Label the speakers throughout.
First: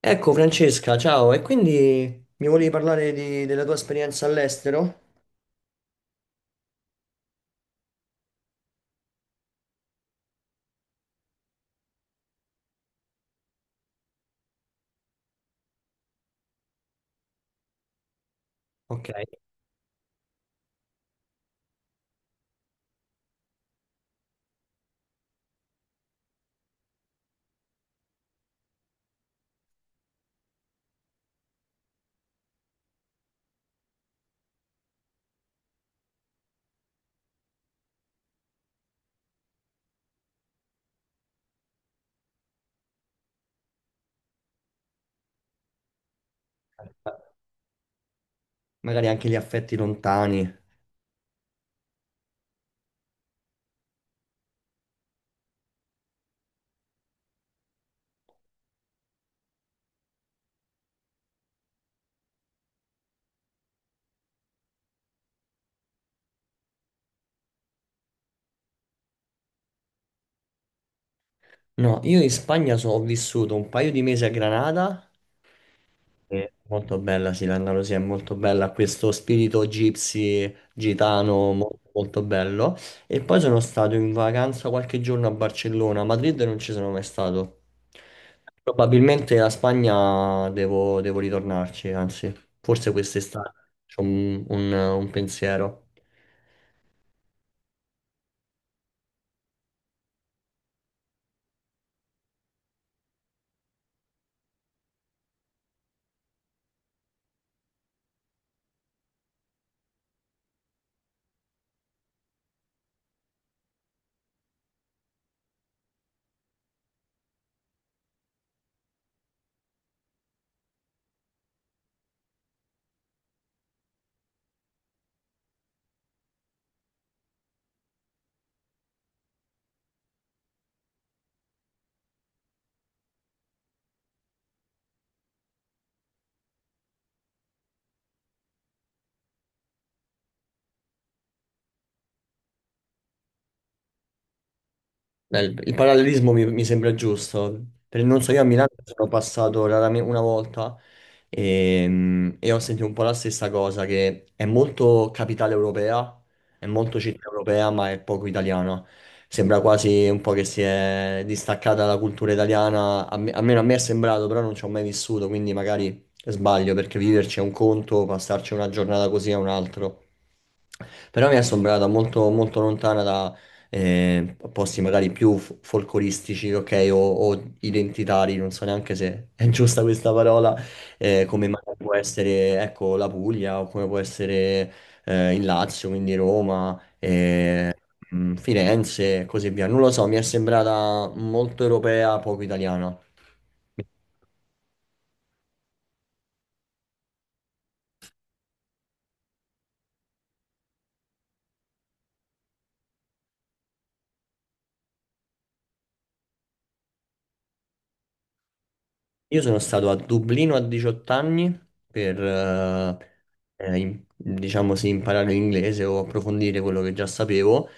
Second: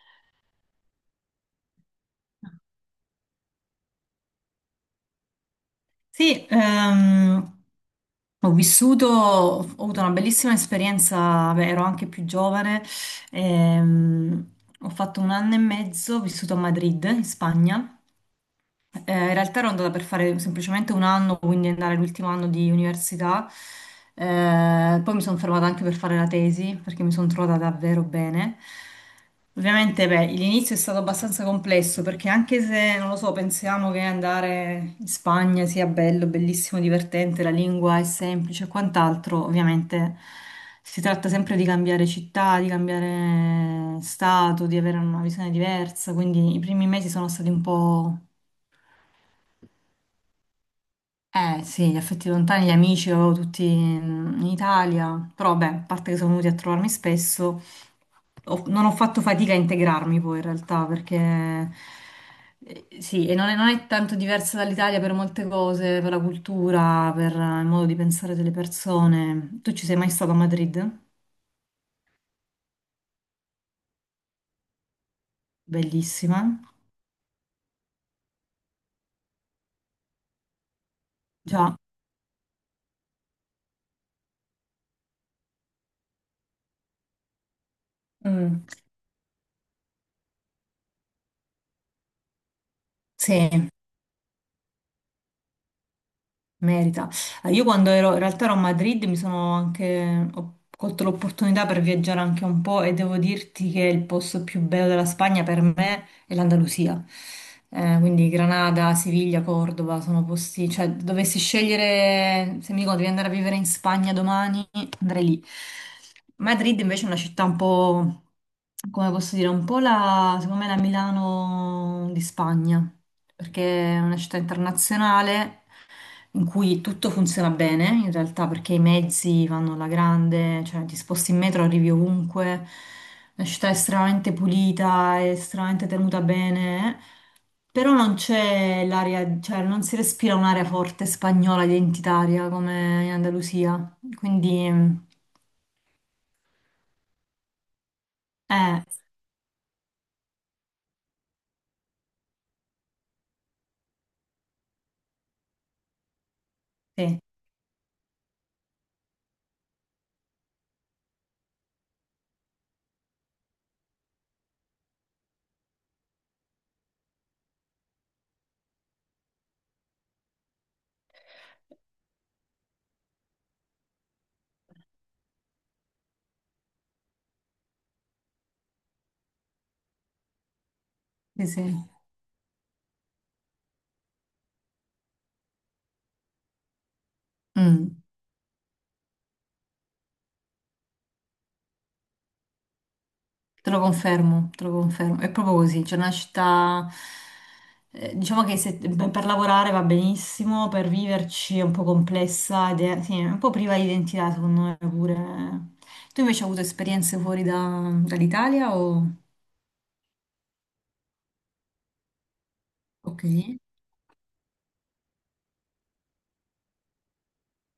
Speaker 1: Ecco Francesca, ciao, e quindi mi volevi parlare della tua esperienza all'estero?
Speaker 2: Sì, ho avuto una bellissima esperienza. Beh, ero anche più giovane. ehm, Ho fatto un anno e mezzo, ho vissuto a Madrid, in Spagna.
Speaker 1: Ok,
Speaker 2: Eh, in realtà ero andata per fare semplicemente un anno, quindi andare l'ultimo anno di università. Poi mi sono fermata anche per fare la tesi, perché mi sono trovata davvero bene. Ovviamente, beh, l'inizio è stato abbastanza complesso, perché anche se, non lo so, pensiamo che andare in Spagna sia bello, bellissimo, divertente, la lingua è semplice e quant'altro, ovviamente si tratta sempre di cambiare città, di cambiare stato, di avere una visione diversa, quindi i primi mesi sono stati un po'.
Speaker 1: magari anche gli affetti lontani.
Speaker 2: Eh sì, gli affetti lontani, gli amici, avevo tutti in Italia, però vabbè, a parte che sono venuti a trovarmi spesso, non ho fatto fatica a integrarmi poi in realtà, perché sì, e non è tanto diversa dall'Italia per molte cose, per la cultura, per il modo di pensare delle persone. Tu ci sei mai stato a Madrid?
Speaker 1: No, io in Spagna ho vissuto un paio di mesi a Granada. Sì,
Speaker 2: Bellissima.
Speaker 1: molto bella, sì, l'Andalusia è molto bella, ha questo spirito gypsy, gitano,
Speaker 2: Già.
Speaker 1: molto bello. E poi sono stato in vacanza qualche giorno a Barcellona, a Madrid non ci sono mai stato.
Speaker 2: Mm.
Speaker 1: Probabilmente la Spagna devo ritornarci, anzi, forse quest'estate
Speaker 2: Sì.
Speaker 1: c'ho un pensiero.
Speaker 2: Merita. Io in realtà ero a Madrid, ho colto l'opportunità per viaggiare anche un po' e devo dirti che il posto più bello della Spagna per me è l'Andalusia. Quindi Granada, Siviglia, Cordova sono posti, cioè dovessi scegliere, se mi dicono devi andare a vivere in Spagna domani, andrei lì. Madrid invece è una città un po', come posso dire, un po' secondo me la Milano di Spagna, perché è una città internazionale in cui tutto funziona bene in realtà, perché i mezzi vanno alla grande, cioè ti sposti in metro, arrivi ovunque, la città è estremamente pulita, è estremamente tenuta bene, però non c'è l'aria, cioè non si respira un'aria forte spagnola identitaria come in Andalusia, quindi
Speaker 1: Beh, il parallelismo mi sembra giusto. Per, non so, io a Milano
Speaker 2: eh,
Speaker 1: sono passato raramente una volta e ho sentito un po' la stessa cosa, che è molto capitale europea, è molto
Speaker 2: sì,
Speaker 1: città europea, ma è poco italiana. Sembra quasi un po' che si è distaccata dalla cultura italiana, almeno a me è sembrato, però non ci ho mai vissuto, quindi magari sbaglio, perché viverci è un conto, passarci una giornata così è un altro. Però mi è sembrata molto lontana, posti magari più folcloristici, ok, o identitari, non so neanche se è giusta questa parola,
Speaker 2: sì,
Speaker 1: come magari
Speaker 2: sì.
Speaker 1: può essere, ecco, la Puglia o come può essere il Lazio, quindi Roma,
Speaker 2: Mm.
Speaker 1: Firenze e così via. Non lo so, mi è sembrata molto europea, poco italiana.
Speaker 2: Te lo confermo, te lo confermo. È proprio così, c'è una città, diciamo che beh, per lavorare va benissimo, per viverci è un po' complessa ed è, sì, è un po' priva di identità, secondo me pure. Tu invece hai avuto esperienze fuori dall'Italia o...
Speaker 1: Io sono stato a Dublino a 18 anni per,
Speaker 2: Ok.
Speaker 1: diciamo sì, imparare l'inglese o approfondire quello che già sapevo,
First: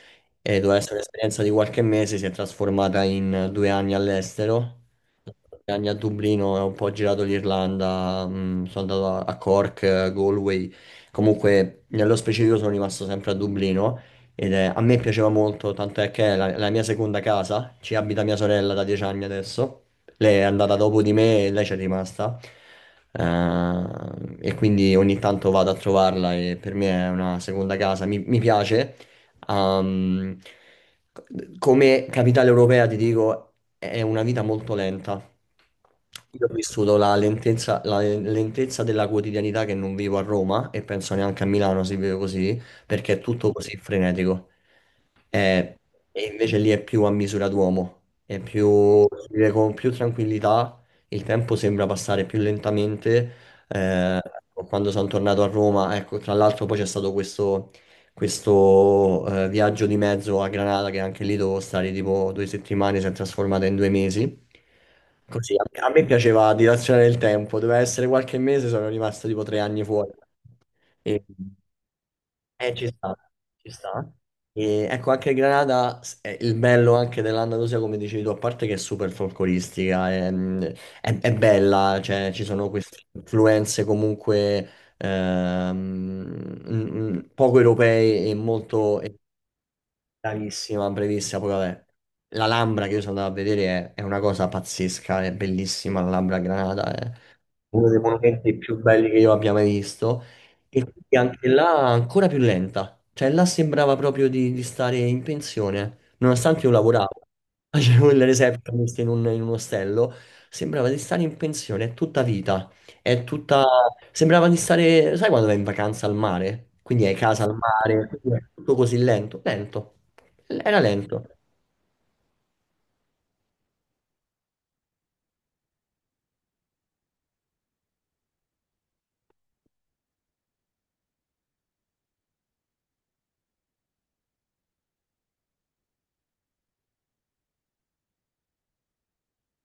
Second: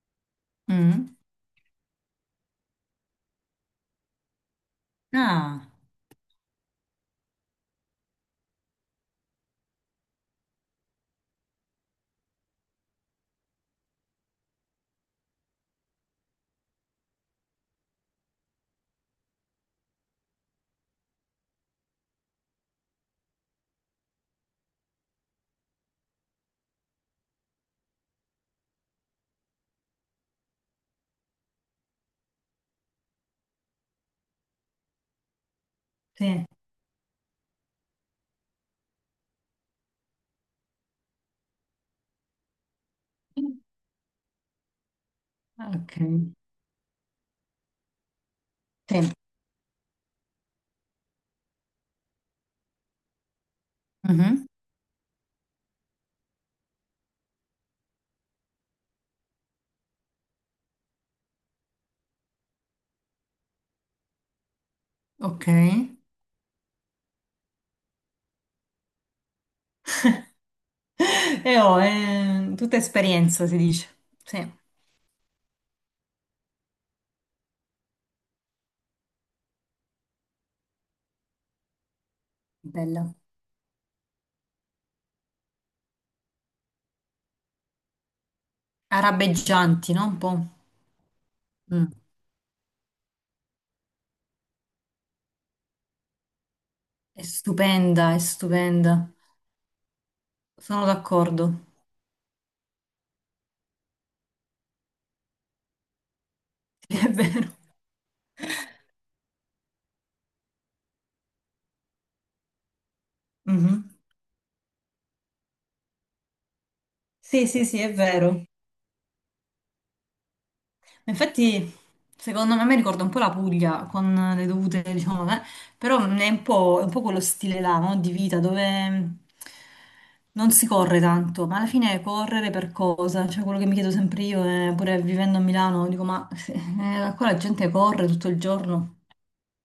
Speaker 1: e doveva essere
Speaker 2: Mm.
Speaker 1: un'esperienza di qualche mese, si è trasformata in 2 anni all'estero.
Speaker 2: Ah,
Speaker 1: 2 anni a Dublino, ho un po' girato l'Irlanda, sono andato a Cork, Galway, comunque nello specifico sono rimasto sempre a Dublino ed a me piaceva molto, tanto è che è la mia seconda casa, ci abita mia sorella da 10 anni adesso, lei è andata dopo di me e lei c'è rimasta. E quindi ogni tanto vado a trovarla e per me è una seconda casa. Mi piace. Ehm, Come capitale europea, ti dico, è una vita molto lenta.
Speaker 2: sì.
Speaker 1: Io ho vissuto la lentezza della quotidianità che non vivo a Roma e penso neanche a Milano si vive così, perché è tutto così frenetico.
Speaker 2: Ah,
Speaker 1: Eh,
Speaker 2: ok.
Speaker 1: E invece lì è più a misura d'uomo, è
Speaker 2: Sì.
Speaker 1: più, si vive con più tranquillità, il tempo sembra passare più lentamente. eh,
Speaker 2: Mhm.
Speaker 1: Quando sono tornato a Roma, ecco, tra l'altro poi c'è stato questo viaggio di mezzo a Granada, che anche lì dovevo stare tipo 2 settimane, si è trasformata in 2 mesi.
Speaker 2: Ok.
Speaker 1: Così a me piaceva dilazionare il tempo, doveva essere qualche mese, sono rimasto tipo 3 anni fuori. E,
Speaker 2: E ho, eh, tutta
Speaker 1: Ci sta,
Speaker 2: esperienza, si
Speaker 1: ci
Speaker 2: dice.
Speaker 1: sta.
Speaker 2: Sì,
Speaker 1: E, ecco, anche Granada, è il bello anche dell'Andalusia, come dicevi tu, a parte che è super folcloristica, è, è bella, cioè ci sono queste
Speaker 2: bella.
Speaker 1: influenze comunque. ehm, Poco europei e molto e
Speaker 2: Arabeggianti, no? Un po'.
Speaker 1: bravissima, brevissima. Poi vabbè,
Speaker 2: Mm.
Speaker 1: la Lambra che io sono andato a vedere è una cosa pazzesca, è bellissima la Lambra a Granada, è
Speaker 2: È
Speaker 1: uno dei
Speaker 2: stupenda, è
Speaker 1: monumenti più
Speaker 2: stupenda.
Speaker 1: belli che io abbia mai visto. E
Speaker 2: Sono
Speaker 1: quindi anche
Speaker 2: d'accordo.
Speaker 1: là ancora più lenta, cioè là sembrava proprio di stare in pensione, nonostante io
Speaker 2: Sì, è
Speaker 1: lavoravo,
Speaker 2: vero.
Speaker 1: facevo il receptionist in in un ostello, sembrava di stare in pensione, è tutta vita. È tutta...
Speaker 2: Mhm.
Speaker 1: Sembrava di stare... Sai quando vai in vacanza al mare? Quindi hai casa
Speaker 2: Sì,
Speaker 1: al
Speaker 2: sì, sì, è
Speaker 1: mare, quindi
Speaker 2: vero.
Speaker 1: è tutto così lento. Lento. Era
Speaker 2: Ma
Speaker 1: lento.
Speaker 2: infatti, secondo me, mi ricorda un po' la Puglia con le dovute, diciamo, però è un po' quello stile là, no? Di vita dove non si corre tanto, ma alla fine è correre per cosa? Cioè, quello che mi chiedo sempre io, è, pure vivendo a Milano, dico, ma qua la gente corre tutto il giorno.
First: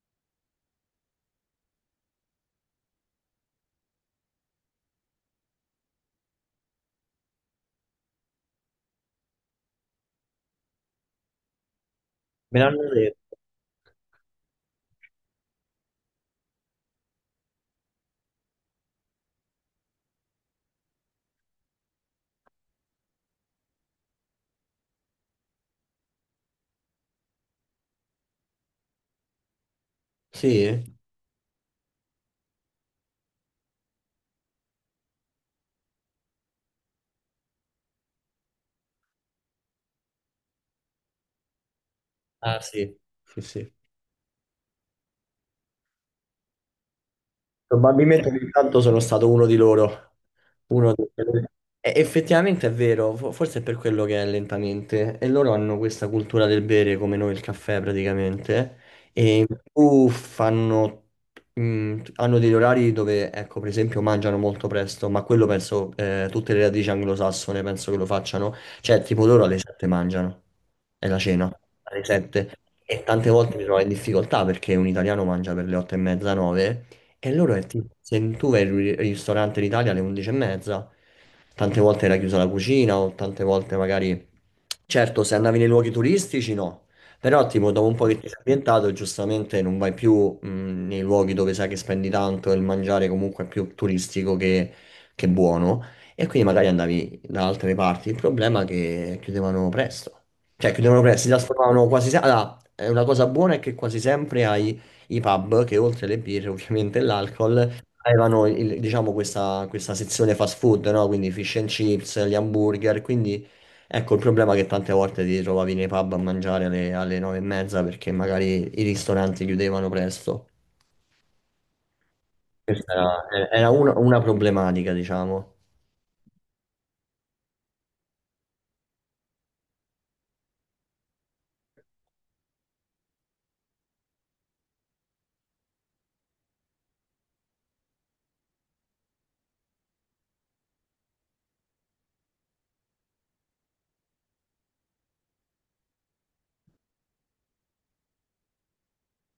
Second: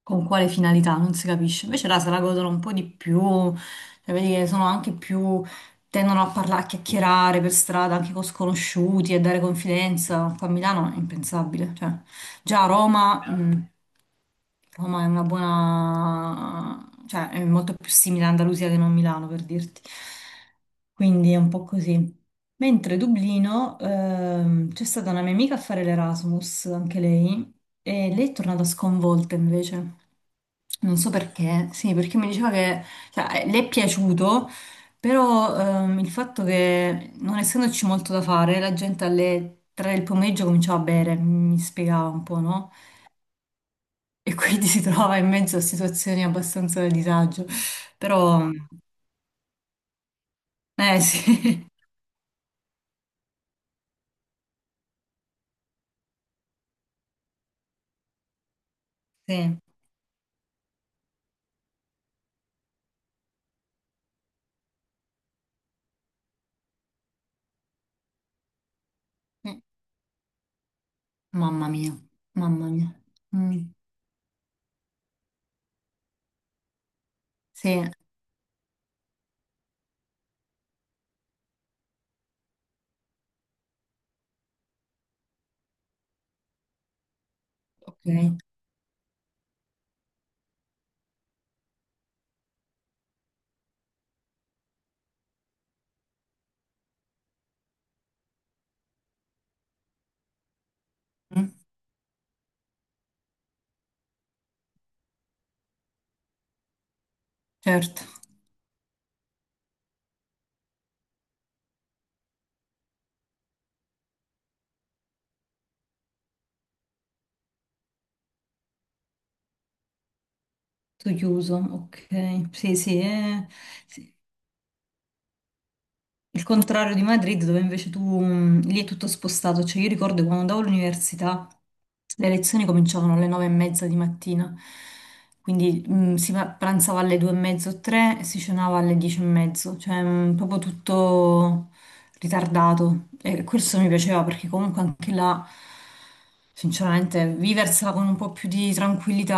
Speaker 2: Con quale finalità, non si capisce. Invece là se la godono un po' di più, cioè vedi che sono anche più, tendono a parlare, a chiacchierare per strada anche con sconosciuti e dare confidenza. Qua a Milano è impensabile, cioè
Speaker 1: Me
Speaker 2: già a
Speaker 1: l'hanno
Speaker 2: Roma,
Speaker 1: detto.
Speaker 2: Roma è una buona, cioè è molto più simile a Andalusia che non Milano, per dirti. Quindi è un po' così. Mentre Dublino, c'è stata una mia amica a fare l'Erasmus, anche lei, e lei è tornata sconvolta invece.
Speaker 1: Sì?
Speaker 2: Non so perché, sì, perché mi diceva che cioè, le è piaciuto, però il fatto che non essendoci molto da fare, la gente alle 3 del pomeriggio cominciava a bere, mi spiegava un po',
Speaker 1: Ah,
Speaker 2: no?
Speaker 1: sì. Sì, sì.
Speaker 2: E quindi si trovava in mezzo a situazioni abbastanza di disagio.
Speaker 1: Probabilmente ogni
Speaker 2: Però,
Speaker 1: tanto sono stato uno di loro. Uno
Speaker 2: eh
Speaker 1: di-
Speaker 2: sì,
Speaker 1: E effettivamente è vero, forse è per quello che è lentamente. E loro hanno questa cultura del bere come noi il caffè praticamente. E in
Speaker 2: sì.
Speaker 1: più hanno degli orari dove, ecco, per esempio, mangiano molto presto, ma quello penso, tutte le radici anglosassone penso che lo facciano. Cioè, tipo loro alle
Speaker 2: Mm.
Speaker 1: 7 mangiano, è la cena,
Speaker 2: Mamma mia,
Speaker 1: alle 7.
Speaker 2: mamma mia.
Speaker 1: E tante volte mi
Speaker 2: Mm,
Speaker 1: trovo in difficoltà perché un italiano mangia per le 8 e mezza, 9. E loro è
Speaker 2: sì,
Speaker 1: tipo, se tu vai al ristorante in Italia alle 11 e mezza, tante volte era chiusa la cucina o tante volte magari... Certo, se andavi nei luoghi turistici no, però tipo dopo un po' che ti
Speaker 2: ok.
Speaker 1: sei ambientato giustamente non vai più nei luoghi dove sai che spendi tanto e il mangiare comunque è più turistico che buono, e quindi magari andavi da altre parti. Il problema è che chiudevano presto, cioè chiudevano presto, si
Speaker 2: Mm,
Speaker 1: trasformavano quasi sempre... Allora, è una cosa buona è che quasi sempre hai i pub che oltre alle birre ovviamente e l'alcol
Speaker 2: certo.
Speaker 1: avevano diciamo questa sezione fast food, no? Quindi fish and chips, gli hamburger, quindi ecco il problema è che tante volte ti trovavi nei pub a mangiare alle nove e mezza perché magari i ristoranti chiudevano presto.
Speaker 2: Tutto chiuso, ok. Sì,
Speaker 1: Questa
Speaker 2: sì, è
Speaker 1: era
Speaker 2: sì.
Speaker 1: una problematica, diciamo.
Speaker 2: Il contrario di Madrid, dove invece tu lì è tutto spostato. Cioè, io ricordo quando andavo all'università, le lezioni cominciavano alle 9:30 di mattina, quindi si pranzava alle 2:30 o tre e si cenava alle 10:30, cioè proprio tutto ritardato. E questo mi piaceva perché comunque anche là. Sinceramente, viversela con un po' più di tranquillità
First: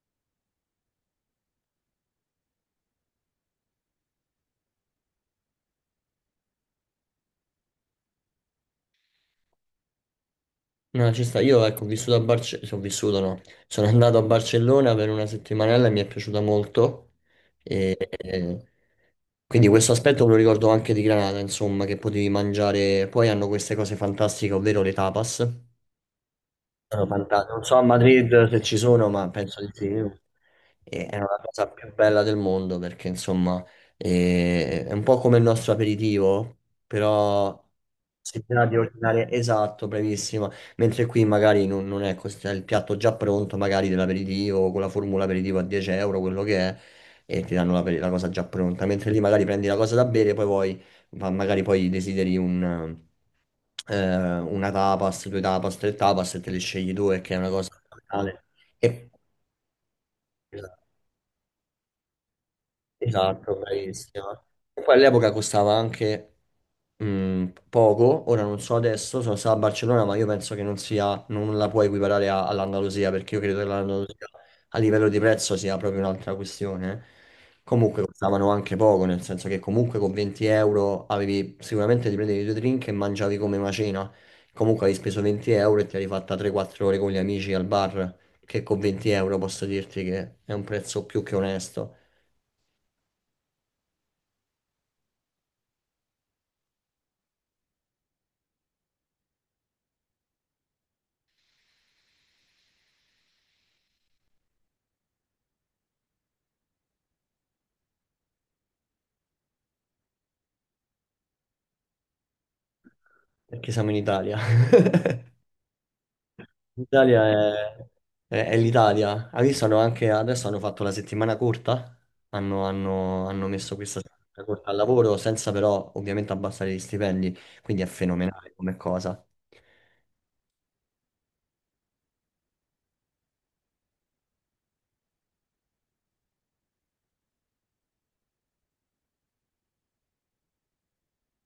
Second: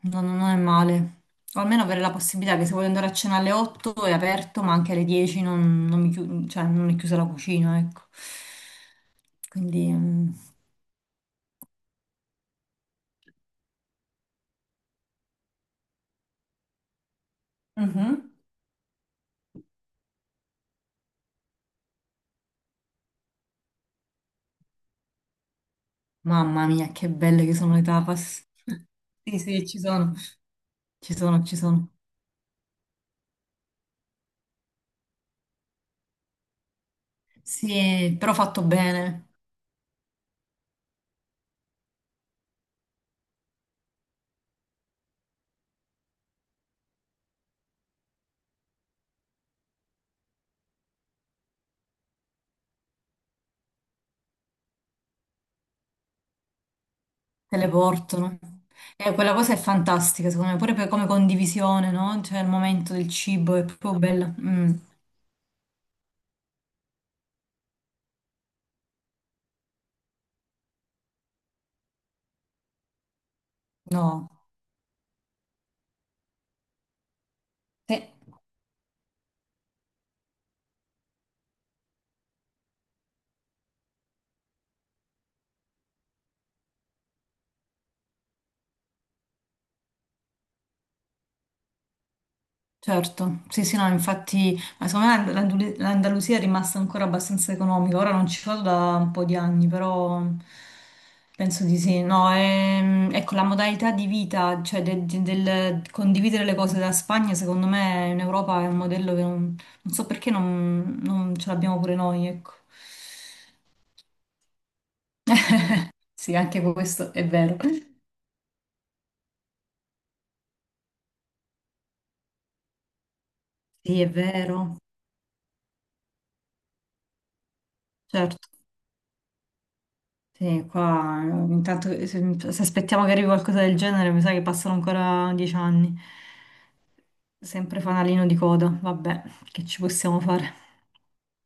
Speaker 2: non è male. O almeno avere la possibilità che se voglio andare a cena alle 8 è aperto, ma anche alle 10 non cioè, non è chiusa la cucina, ecco. Quindi. Mm.
Speaker 1: No, ci sta. Io ecco, ho vissuto a Barcellona, sono vissuto no, sono andato a Barcellona per una settimanella e mi è piaciuta molto. E,
Speaker 2: Mhm.
Speaker 1: e- quindi questo aspetto me lo ricordo anche di Granada, insomma, che potevi mangiare. Poi hanno queste cose fantastiche, ovvero le tapas.
Speaker 2: Mamma mia,
Speaker 1: Sono
Speaker 2: che belle
Speaker 1: fanta-,
Speaker 2: che
Speaker 1: non
Speaker 2: sono
Speaker 1: so a
Speaker 2: le tapas!
Speaker 1: Madrid se ci sono, ma
Speaker 2: Sì,
Speaker 1: penso
Speaker 2: sì,
Speaker 1: di
Speaker 2: ci
Speaker 1: sì.
Speaker 2: sono, ci
Speaker 1: È una
Speaker 2: sono, ci
Speaker 1: cosa
Speaker 2: sono.
Speaker 1: più bella del mondo perché, insomma, è un po' come il nostro aperitivo, però
Speaker 2: Sì, però
Speaker 1: si
Speaker 2: fatto
Speaker 1: tratta di
Speaker 2: bene,
Speaker 1: ordinare esatto, bravissima. Mentre qui magari non è così, c'è il piatto già pronto, magari dell'aperitivo, con la formula aperitivo a 10 euro, quello che è, e ti danno la cosa già pronta. Mentre lì magari prendi la cosa da bere, poi vuoi, ma magari poi desideri un una tapas, due tapas, tre tapas e te le scegli due, che è una
Speaker 2: te le
Speaker 1: cosa
Speaker 2: portano.
Speaker 1: fenomenale. E,
Speaker 2: E quella cosa è fantastica, secondo me, pure come condivisione, no? Cioè il momento del cibo
Speaker 1: Esatto,
Speaker 2: è proprio bella.
Speaker 1: bravissima.
Speaker 2: Mm,
Speaker 1: E poi all'epoca costava anche poco, ora non so adesso, sono stato a Barcellona, ma io penso che non sia, non la puoi equiparare all'Andalusia, perché io credo che l'Andalusia
Speaker 2: no.
Speaker 1: a livello di prezzo sia proprio un'altra questione. Comunque
Speaker 2: Sì.
Speaker 1: costavano anche poco, nel senso che comunque con 20 euro avevi, sicuramente ti prendevi due drink e mangiavi come una cena, comunque avevi speso 20 euro e ti eri fatta 3-4 ore con gli amici al bar, che con 20 euro posso dirti che è un prezzo più che onesto.
Speaker 2: Certo, sì, sì, no, infatti, ma secondo me l'Andalusia è rimasta ancora abbastanza economica, ora non ci vado da un po' di anni, però penso di sì, no, ecco, la modalità di vita, cioè del condividere le cose da Spagna, secondo me in Europa è un modello che non so perché non ce l'abbiamo pure noi, ecco.
Speaker 1: Perché siamo in Italia.
Speaker 2: Sì, anche questo
Speaker 1: L'Italia
Speaker 2: è vero.
Speaker 1: è l'Italia. Hai visto, hanno anche, adesso hanno fatto la settimana corta, hanno messo questa
Speaker 2: Sì, è
Speaker 1: settimana corta
Speaker 2: vero,
Speaker 1: al lavoro senza però ovviamente abbassare gli stipendi, quindi è
Speaker 2: certo.
Speaker 1: fenomenale come cosa.
Speaker 2: Sì, qua intanto se aspettiamo che arrivi qualcosa del genere, mi sa che passano ancora 10 anni. Sempre fanalino di coda, vabbè, che ci possiamo fare?